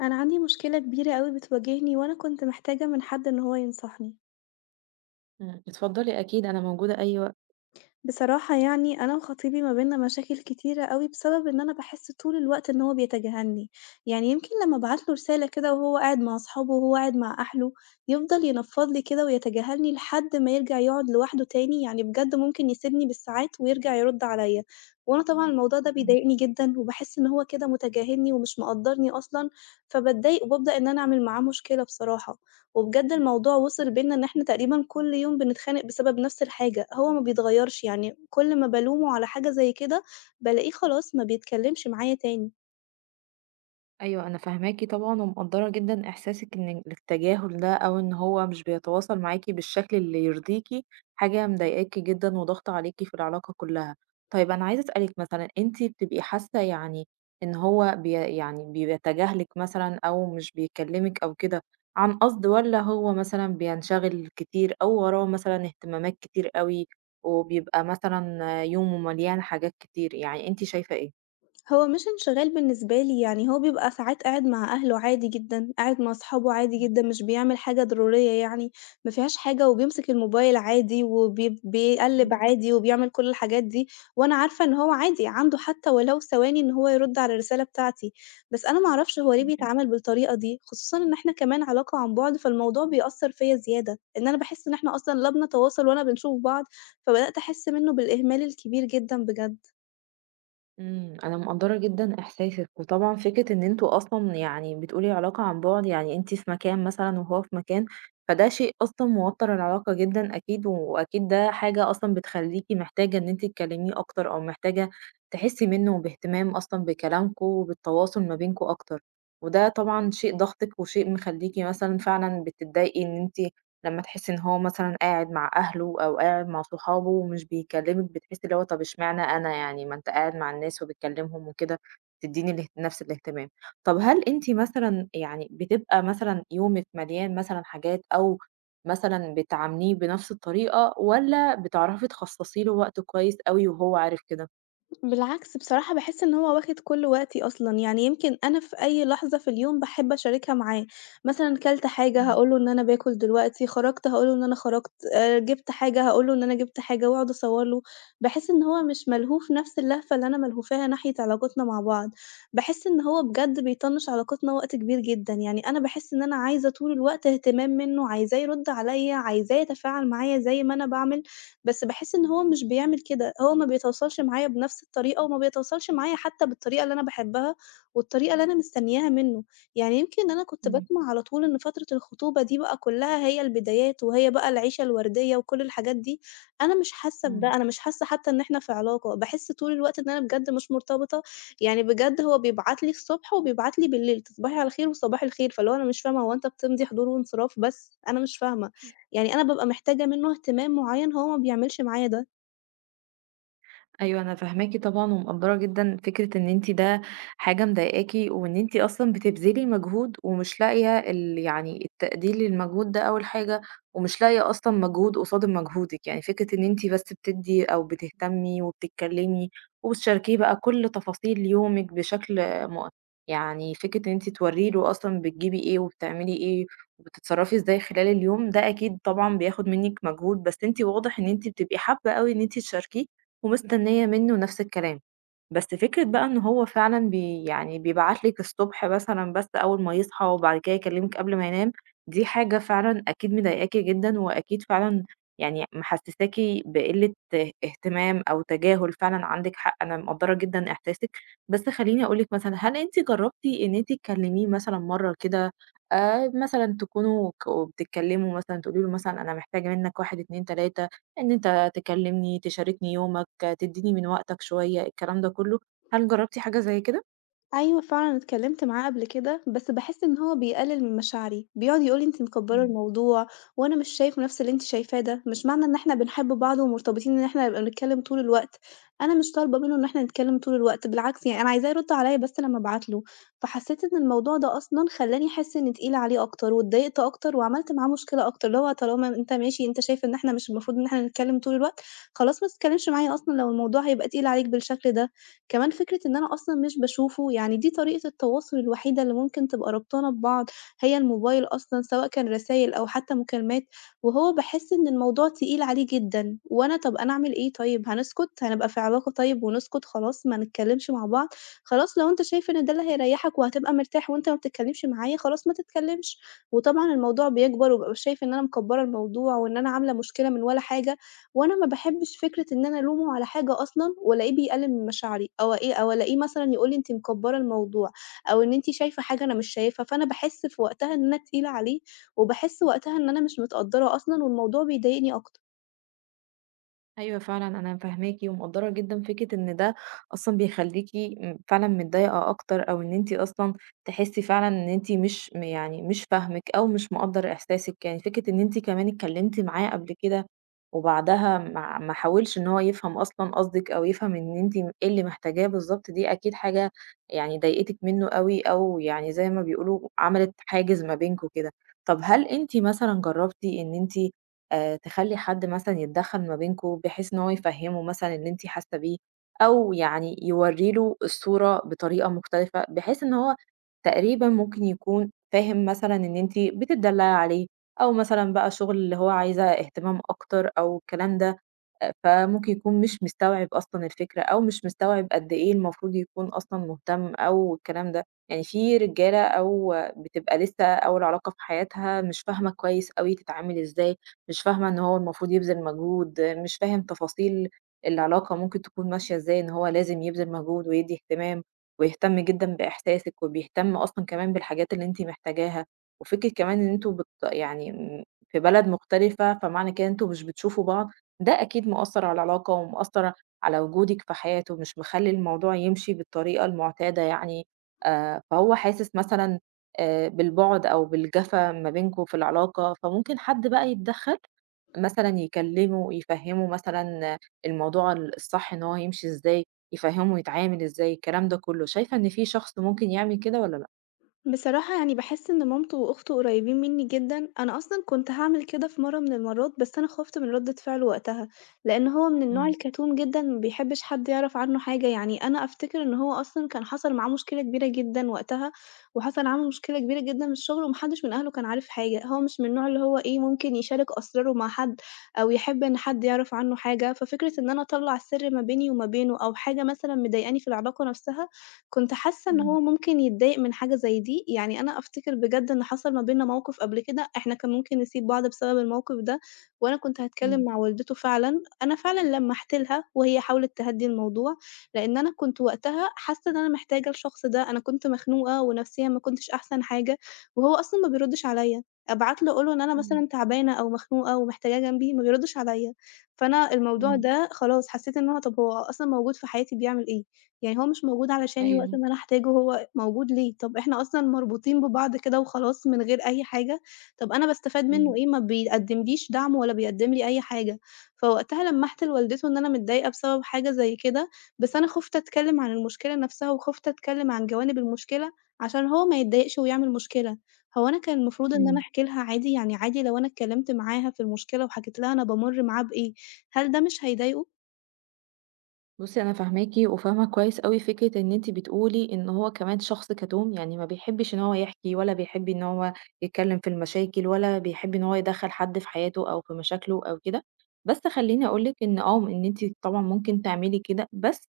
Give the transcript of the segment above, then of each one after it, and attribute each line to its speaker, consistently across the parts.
Speaker 1: أنا عندي مشكلة كبيرة أوي بتواجهني وأنا كنت محتاجة من حد إن هو ينصحني،
Speaker 2: اتفضلي أكيد أنا موجودة أي وقت.
Speaker 1: بصراحة يعني أنا وخطيبي ما بينا مشاكل كتيرة أوي بسبب إن أنا باحس طول الوقت إن هو بيتجاهلني، يعني يمكن لمّا أبعت له رسالة كده وهو قاعد مع أصحابه وهو قاعد مع أهله، يفضل ينفّض لي كده ويتجاهلني لحد ما يرجع يقعد لوحده تاني، يعني بجد ممكن يسيبني بالساعات ويرجع يرد عليا، وأنا طبعًا الموضوع ده بيضايقني جدًا وباحس إن هو كده متجاهلني ومش مقدّرني أصلًا، فباتضايق وبابدأ إن أنا أعمل معاه مشكلة بصراحة. وبجد الموضوع وصل بينا إن إحنا تقريبًا كل يوم بنتخانق بسبب نفس الحاجة، هو ما بيتغيّرش، يعني كل ما بالومه على حاجة زي كده بالاقيه خلاص ما بيتكلّمش معايا تاني.
Speaker 2: أيوه، أنا فاهماكِ طبعًا ومقدّرة جدًا إحساسِك إن التجاهل ده أو إن هو مش بيتواصل معاكِ بالشكل اللي يرضيكِ، حاجة مضايقاكِ جدًا وضاغطة عليكِ في العلاقة كلّها. طيب أنا عايزة أسألِك مثلًا أنتِ بتبقي حاسة يعني إن هو يعني بيتجاهلِك مثلًا أو مش بيكلّمِك أو كده عن قصد والّا هو مثلًا بينشغل كتير أو وراه مثلًا اهتمامات كتير أوي وبيبقى مثلًا يومه مليان حاجات كتير، يعني أنتِ شايفة إيه؟
Speaker 1: هو مش انشغال بالنسبة لي، يعني هو بيبقى ساعات قاعد مع أهله عادي جدًا، قاعد مع أصحابه عادي
Speaker 2: إمم.
Speaker 1: جدًا، مش بيعمل حاجة ضرورية يعني، ما فيهاش حاجة وبيمسك الموبايل عادي بيقلِّب عادي وبيعمل كل الحاجات دي، وأنا عارفة إن هو عادي عنده حتى ولو ثواني إن هو يرُد على الرسالة بتاعتي، بس أنا ما أعرفش هو ليه بيتعامل بالطريقة دي، خصوصًا إن إحنا كمان علاقة عن بُعد، فالموضوع بيأثّر فيّا زيادة، إن أنا باحس إن إحنا أصلًا لا بنتواصل ولا بنشوف بعض، فبدأت أحس منّه بالإهمال الكبير جدًا بجد.
Speaker 2: أنا مقدّرة جدًا إحساسِك، وطبعًا فكرة إن أنتم أصلًا يعني بتقولي علاقة عن بُعد، يعني أنتِ في مكان مثلًا وهو في مكان، فده شيء أصلًا موتّر العلاقة جدًا أكيد، وأكيد ده حاجة أصلًا بتخلّيكِ محتاجة إن أنتِ تكلّميه أكتر، أو محتاجة تحسّي منه باهتمام أصلًا بكلامكم وبالتواصل ما بينكم أكتر، وده طبعًا شيء ضاغطِك وشيء مخلّيكِ مثلًا فعلًا بتضايقي إن أنتِ لمّا تحسّي إن هو مثلًا قاعد مع أهله أو قاعد مع صحابه ومش بيكلّمِك، بتحسّي اللي هو طَب إشمعنى أنا يعني، ما أنت قاعد مع الناس وبتكلّمهم وكده، تدّيني اله نفس الاهتمام. طَب هل أنتِ مثلًا يعني بتبقى مثلًا يومِك مليان مثلًا حاجات أو مثلًا بتعامليه بنفس الطريقة والّا بتعرفي تخصّصي له وقت كويس أوي وهو عارف كده؟
Speaker 1: بالعكس بصراحة باحس إن هو واخد كل وقتي أصلًا، يعني يمكن أنا في أي لحظة في اليوم باحب أشاركها معاه، مثلًا كلت حاجة
Speaker 2: إمم،
Speaker 1: هاقول له إن أنا باكل دلوقتي، خرجت هاقول له إن أنا خرجت، جبت حاجة هاقول له إن أنا جبت حاجة، وأقعد أصور له، باحس إن هو مش ملهوف نفس اللهفة اللي أنا ملهوفاها ناحية علاقتنا مع بعض، باحس إن هو بجد بيطنش علاقتنا وقت كبير جدًا، يعني أنا باحس إن أنا عايزة طول الوقت اهتمام منه، عايزاه يرد عليَّ، عايزاه يتفاعل معايا زي ما أنا باعمل. بس باحس إن هو مش بيعمل كده، هو ما بيتواصلش معايا بنفس الطريقة وما بيتواصلش معايا حتى بالطريقة اللي أنا باحبها والطريقة اللي أنا مستنياها منّه، يعني يمكن أنا كنت
Speaker 2: إمم،
Speaker 1: باسمع على طول إن فترة الخطوبة دي بقى كلّها هي البدايات وهي بقى العيشة الوردية وكل الحاجات دي، أنا مش حاسة بده،
Speaker 2: إمم.
Speaker 1: أنا مش حاسة حتى إن إحنا في علاقة، باحس طول الوقت إن أنا بجد مش مرتبطة، يعني بجد هو بيبعت لي الصبح وبيبعت لي بالليل، تصبحي على خير وصباح الخير، فاللي هو أنا مش فاهمة هو أنت بتمضي حضور وانصراف بس؟ أنا مش فاهمة. يعني أنا بابقى محتاجة منّه اهتمام معيّن هو ما بيعملش معايا ده.
Speaker 2: أيوه، أنا فاهماكِ طبعًا ومقدّرة جدًا فكرة إن أنتِ ده حاجة مضايقاكِ، وإن أنتِ أصلًا بتبذلي مجهود ومش لاقية يعني التقدير للمجهود ده أول حاجة، ومش لاقية أصلًا مجهود قصاد مجهودِك، يعني فكرة إن أنتِ بس بتدّي أو بتهتمي وبتتكلمي وبتشاركيه بقى كل تفاصيل يومِك بشكل م يعني فكرة إن أنتِ تورّي له أصلًا بتجيبي إيه وبتعملي إيه وبتتصرّفي إزاي خلال اليوم، ده أكيد طبعًا بياخد منِّك مجهود، بس أنتِ واضح إن أنتِ بتبقي حابة أوي إن أنتِ تشاركيه ومستنية منه نفس الكلام. بس فكرة بقى إن هو فعلًا يعني بيبعت لِك الصبح مثلًا بس أول ما يصحى وبعد كده يكلمِك قبل ما ينام، دي حاجة فعلًا أكيد مضايقاكِ جدًا، وأكيد فعلًا يعني محسساكِ بقلة اهتمام أو تجاهل فعلًا عندِك حق، أنا مقدّرة جدًا إحساسِك. بس خلّيني أقول لِك مثلًا، هل أنتِ جربتِ إن أنتِ تكلميه مثلًا مرة كده مثلًا تكونوا بتتكلموا مثلًا تقولي له مثلًا أنا محتاجة منك 1، 2، 3 إن أنت تكلّمني، تشاركني يومك، تدّيني من وقتك شوية، الكلام ده كلّه، هل جرّبتِ حاجة زي كده؟
Speaker 1: أيوه فعلًا اتكلّمت معاه قبل كده، بس باحس إن هو بيقلل من مشاعري، بيقعد يقول لي: "أنتِ مكبّرة
Speaker 2: إمم.
Speaker 1: الموضوع، وأنا مش شايف نفس اللي أنتِ شايفاه ده، مش معنى إن إحنا بنحب بعض ومرتبطين إن إحنا نبقى بنتكلّم طول الوقت." أنا مش طالبة منه إن إحنا نتكلّم طول الوقت، بالعكس يعني أنا عايزاه يرُد عليّا بس لمّا أبعت له، فحسّيت إن الموضوع ده أصلًا خلّاني أحس إني تقيلة عليه أكتر واتضايقت أكتر وعملت معاه مشكلة أكتر، اللي هو طالما أنت ماشي أنت شايف إن إحنا مش المفروض إن إحنا نتكلّم طول الوقت، خلاص ما تتكلّمش معايا أصلًا لو الموضوع هيبقى تقيل عليك بالشكل ده. كمان فكرة إن أنا أصلًا مش باشوفه، يعني دي طريقة التواصل الوحيدة اللي ممكن تبقى رابطانا ببعض، هي الموبايل أصلًا سواء كان رسايل أو حتى مكالمات، وهو باحس إن الموضوع تقيل عليه جدًا، وأنا طَب أنا أعمل إيه طيب، هنسكت، هنبقى في علاقة طيب ونسكت خلاص ما نتكلمش مع بعض؟ خلاص لو أنت شايف إن ده اللي هيريحك وهتبقى مرتاح وأنت ما بتتكلمش معايا، خلاص ما تتكلمش، وطبعًا الموضوع بيكبر وبابقى شايفة إن أنا مكبرة الموضوع وإن أنا عاملة مشكلة من ولا حاجة، وأنا ما باحبش فكرة إن أنا ألومه على حاجة أصلًا وألاقيه بيقلل من مشاعري، أو إيه أو ألاقيه مثلًا يقول لي أنتِ مكبّرة الموضوع، أو إن أنتِ شايفة حاجة أنا مش شايفها، فأنا باحس في وقتها إن أنا تقيلة عليه، وباحس وقتها إن أنا مش متقدّرة أصلًا، والموضوع بيضايقني أكتر.
Speaker 2: أيوه، فعلًا أنا فاهماكِ ومقدّرة جدًا فكرة إن ده أصلًا بيخلّيكِ فعلًا متضايقة أكتر أو إن أنتِ أصلًا تحسّي فعلًا إن أنتِ مش يعني مش فاهمِك أو مش مقدّر إحساسِك، يعني فكرة إن أنتِ كمان اتكلّمتِ معاه قبل كده وبعدها ما حاولش إن هو يفهم أصلًا قصدِك أو يفهم إن أنتِ إيه اللي محتاجاه بالضبط، دي أكيد حاجة يعني ضايقتِك منّه أوي أو يعني زي ما بيقولوا عملت حاجز ما بينكم كده. طَب هل أنتِ مثلًا جرّبتِ إن أنتِ تخلّي حد مثلًا يتدخّل ما بينكم، بحيث إن هو يفهّمه مثلًا اللي أنتِ حاسة بيه، أو يعني يورّي له الصورة بطريقة مختلفة، بحيث إن هو تقريبًا ممكن يكون فاهم مثلًا إن أنتِ بتتدلّعي عليه، أو مثلًا بقى شغل اللي هو عايزة اهتمام أكتر أو الكلام ده، فممكن يكون مش مستوعب أصلًا الفكرة، أو مش مستوعب قد إيه المفروض يكون أصلًا مهتم أو الكلام ده، يعني في رجالة أو بتبقى لسه أول علاقة في حياتها مش فاهمة كويس أوي تتعامل إزاي، مش فاهمة إن هو المفروض يبذل مجهود، مش فاهم تفاصيل العلاقة ممكن تكون ماشية إزاي، إن هو لازم يبذل مجهود ويدّي اهتمام ويهتم جدًا بإحساسِك وبيهتم أصلًا كمان بالحاجات اللي أنتِ محتاجاها، وفكرة كمان إن أنتم يعني في بلد مختلفة، فمعنى كده إن أنتم مش بتشوفوا بعض، ده أكيد مأثّر على العلاقة ومأثّر على وجودِك في حياته، مش مخلّي الموضوع يمشي بالطريقة المعتادة يعني، فهو حاسس مثلًا بالبُعد أو بالجفا ما بينكم في العلاقة، فممكن حد بقى يتدخّل مثلًا يكلّمه، يفهّمه مثلًا الموضوع الصح إن هو يمشي إزاي، يفهّمه يتعامل إزاي، الكلام ده كلّه، شايفة إن في شخص ممكن يعمل كده والّا لأ؟
Speaker 1: بصراحة يعني باحس إن مامته وأخته قريبين مني جدًا، أنا أصلًا كنت هاعمل كده في مرة من المرات، بس أنا خُفت من ردة فعله وقتها، لإن هو من النوع
Speaker 2: إمم،
Speaker 1: الكتوم جدًا ما بيحبش حد يعرف عنه حاجة، يعني أنا أفتكر إن هو أصلًا كان حصل معاه مشكلة كبيرة جدًا وقتها، وحصل عنده مشكلة كبيرة جدًا في الشغل وما حدش من أهله كان عارف حاجة، هو مش من النوع اللي هو إيه ممكن يشارك أسراره مع حد، أو يحب إن حد يعرف عنه حاجة، ففكرة إن أنا أطلّع السر ما بيني وما بينه أو حاجة مثلًا مضايقاني في العلاقة نفسها كنت حاسة إن
Speaker 2: إمم،
Speaker 1: هو ممكن يتضايق من حاجة زي دي، يعني أنا أفتكر بجد إن حصل ما بيننا موقف قبل كده، إحنا كان ممكن نسيب بعض بسبب الموقف ده، وأنا كنت هاتكلم
Speaker 2: إمم،
Speaker 1: مع والدته فعلًا، أنا فعلًا لمّحت لها وهي حاولت تهدّي الموضوع، لإن أنا كنت وقتها حاسة إن أنا محتاجة الشخص ده، أنا كنت مخنوقة ونفسيًا ما كنتش أحسن حاجة، وهو أصلًا ما بيردش عليَّ، أبعت له أقول له إن أنا
Speaker 2: إمم،
Speaker 1: مثلًا تعبانة أو مخنوقة ومحتاجاه جنبي، ما بيردش عليَّ، فأنا الموضوع
Speaker 2: إمم،
Speaker 1: ده خلاص حسيت إن هو طب هو أصلًا موجود في حياتي بيعمل إيه؟ يعني هو مش موجود علشاني وقت
Speaker 2: أيوه،
Speaker 1: ما أنا أحتاجه هو موجود ليه؟ طب إحنا أصلًا مربوطين ببعض كده وخلاص من غير أي حاجة، طب أنا باستفاد منه
Speaker 2: إمم،
Speaker 1: إيه؟ ما بيقدّمليش دعم ولا بيقدّم لي أي حاجة، فوقتها لمّحت لوالدته إن أنا متضايقة بسبب حاجة زي كده، بس أنا خُفت أتكلّم عن المشكلة نفسها وخُفت أتكلّم عن جوانب المشكلة عشان هو ما يتضايقش ويعمل مشكلة، هو أنا كان المفروض إن أنا
Speaker 2: إمم.
Speaker 1: أحكي لها عادي؟ يعني عادي لو أنا اتكلّمت معاها في المشكلة وحكيت لها أنا بامُر معاه بإيه، هل ده مش هيضايقه؟
Speaker 2: بُصّي أنا فاهماكِ وفاهمة كويس أوي فكرة إن أنتِ بتقولي إن هو كمان شخص كتوم، يعني ما بيحبّش إن هو يحكي ولا بيحب إن هو يتكلّم في المشاكل ولا بيحب إن هو يدخّل حد في حياته أو في مشاكله أو كده، بس خلّيني أقول لِك إن آه، إن أنتِ طبعًا ممكن تعملي كده، بس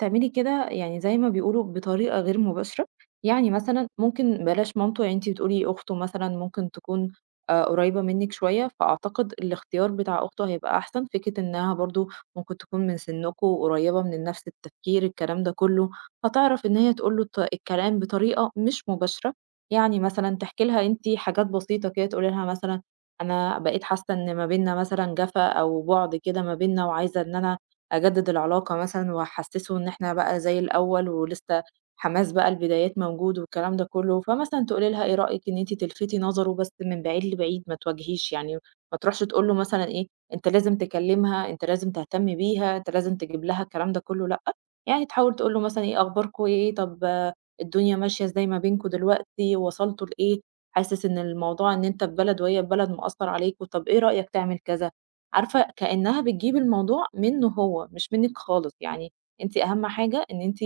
Speaker 2: تعملي كده يعني زي ما بيقولوا بطريقة غير مباشرة، يعني مثلًا ممكن بلاش مامته يعني أنتِ بتقولي أخته مثلًا ممكن تكون قريّبة منِّك شوية، فأعتقد الاختيار بتاع أخته هيبقى أحسن، فكرة إنها برضه ممكن تكون من سنكم وقريبة من نفس التفكير الكلام ده كله، هتعرف إن هي تقول له الكلام بطريقة مش مباشرة، يعني مثلا تحكي لها أنت حاجات بسيطة كده، تقولي لها مثلا أنا بقيت حاسة إن ما بينا مثلا جفا أو بعد كده ما بينا وعايزة إن أنا أجدد العلاقة مثلا وأحسسه إن إحنا بقى زي الأول ولسه حماس بقى البدايات موجود والكلام ده كله، فمثلا تقولي لها ايه رأيك ان انت تلفتي نظره بس من بعيد لبعيد ما تواجهيش، يعني ما تروحش تقول له مثلا ايه، أنت لازم تكلمها، أنت لازم تهتم بيها، أنت لازم تجيب لها الكلام ده كله، لأ، يعني تحاول تقول له مثلًا إيه أخباركم إيه، طب آه، الدنيا ماشية إزاي ما بينكم دلوقتي، وصلتوا لإيه، حاسس إن الموضوع إن أنت في بلد وهي في بلد مأثّر عليكم، طب إيه رأيك تعمل كذا، عارفة كإنها بتجيب الموضوع منّه هو مش منِّك خالص، يعني أنتِ أهم حاجة إن أنتِ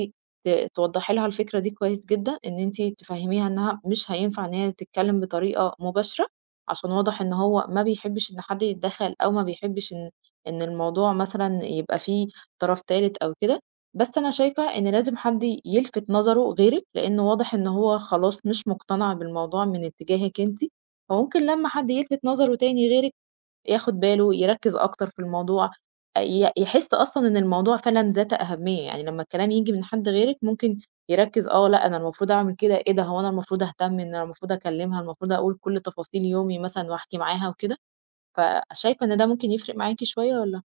Speaker 2: توضّحي لها الفكرة دي كويس جدًا، إن أنتِ تفهّميها إنها مش هينفع إن هي تتكلم بطريقة مباشرة. عشان واضح إن هو ما بيحبش إن حد يتدخل أو ما بيحبش إن الموضوع مثلًا يبقى فيه طرف تالت أو كده، بس أنا شايفة إن لازم حد يلفت نظره غيرِك، لأنه واضح إن هو خلاص مش مقتنع بالموضوع من اتجاهِك أنتِ، فممكن لمّا حد يلفت نظره تاني غيرِك ياخد باله، يركّز أكتر في الموضوع، أ ي يحس أصلًا إن الموضوع فعلًا ذات أهمية، يعني لمّا الكلام ييجي من حد غيرِك ممكن يركّز آه، لأ أنا المفروض أعمل كده، إيه ده هو أنا المفروض أهتم، إن أنا المفروض أكلمها، المفروض أقول كل تفاصيل يومي مثلًا وأحكي معاها وكده، فشايفة إن ده ممكن يفرق معاكِ شوية والّا؟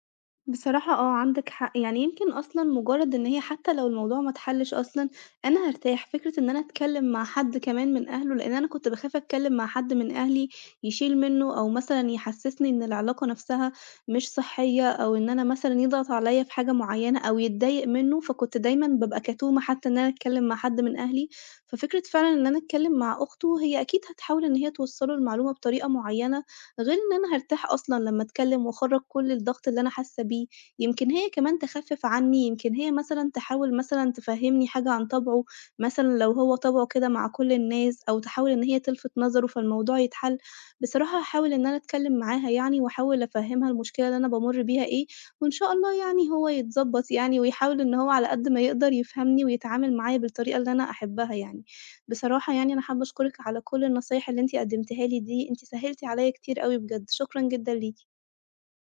Speaker 1: بصراحة آه، عندك حق، يعني يمكن أصلًا مجرد إن هي حتى لو الموضوع ما اتحلش أصلًا، أنا هارتاح، فكرة إن أنا أتكلم مع حد كمان من أهله، لإن أنا كنت باخاف أتكلم مع حد من أهلي يشيل منه، أو مثلًا يحسسني إن العلاقة نفسها مش صحية، أو إن أنا مثلًا يضغط عليَّ في حاجة معينة، أو يتضايق منه، فكنت دايمًا بابقى كتومة حتى إن أنا أتكلم مع حد من أهلي، ففكرة فعلًا إن أنا أتكلم مع أخته، هي أكيد هتحاول إن هي توصّله المعلومة بطريقة معينة. غير إن أنا هارتاح أصلًا لمّا أتكلّم وأخرّج كل الضغط اللي أنا حاسة بيه، يمكن هي كمان تخفف عني، يمكن هي مثلًا تحاول مثلًا تفهّمني حاجة عن طبعه، مثلًا لو هو طبعه كده مع كل الناس، أو تحاول إن هي تلفت نظره فالموضوع يتحل. بصراحة هاحاول إن أنا أتكلّم معاها يعني، وأحاول أفهّمها المشكلة اللي أنا بامُر بيها إيه، وإن شاء الله يعني هو يتضبّط يعني، ويحاول إن هو على قد ما يقدر يفهمني ويتعامل معايا بالطريقة اللي أنا أحبها يعني. بصراحة يعني أنا حابة أشكرِك على كل النصايح اللي أنتِ قدّمتيها لي دي، أنتِ سهّلتِ عليّا كتير أوي بجد، شكرًا جدًا ليكِ.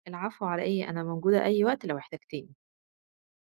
Speaker 2: العفو على إيه، أنا موجودة أي وقت لو احتجتيني.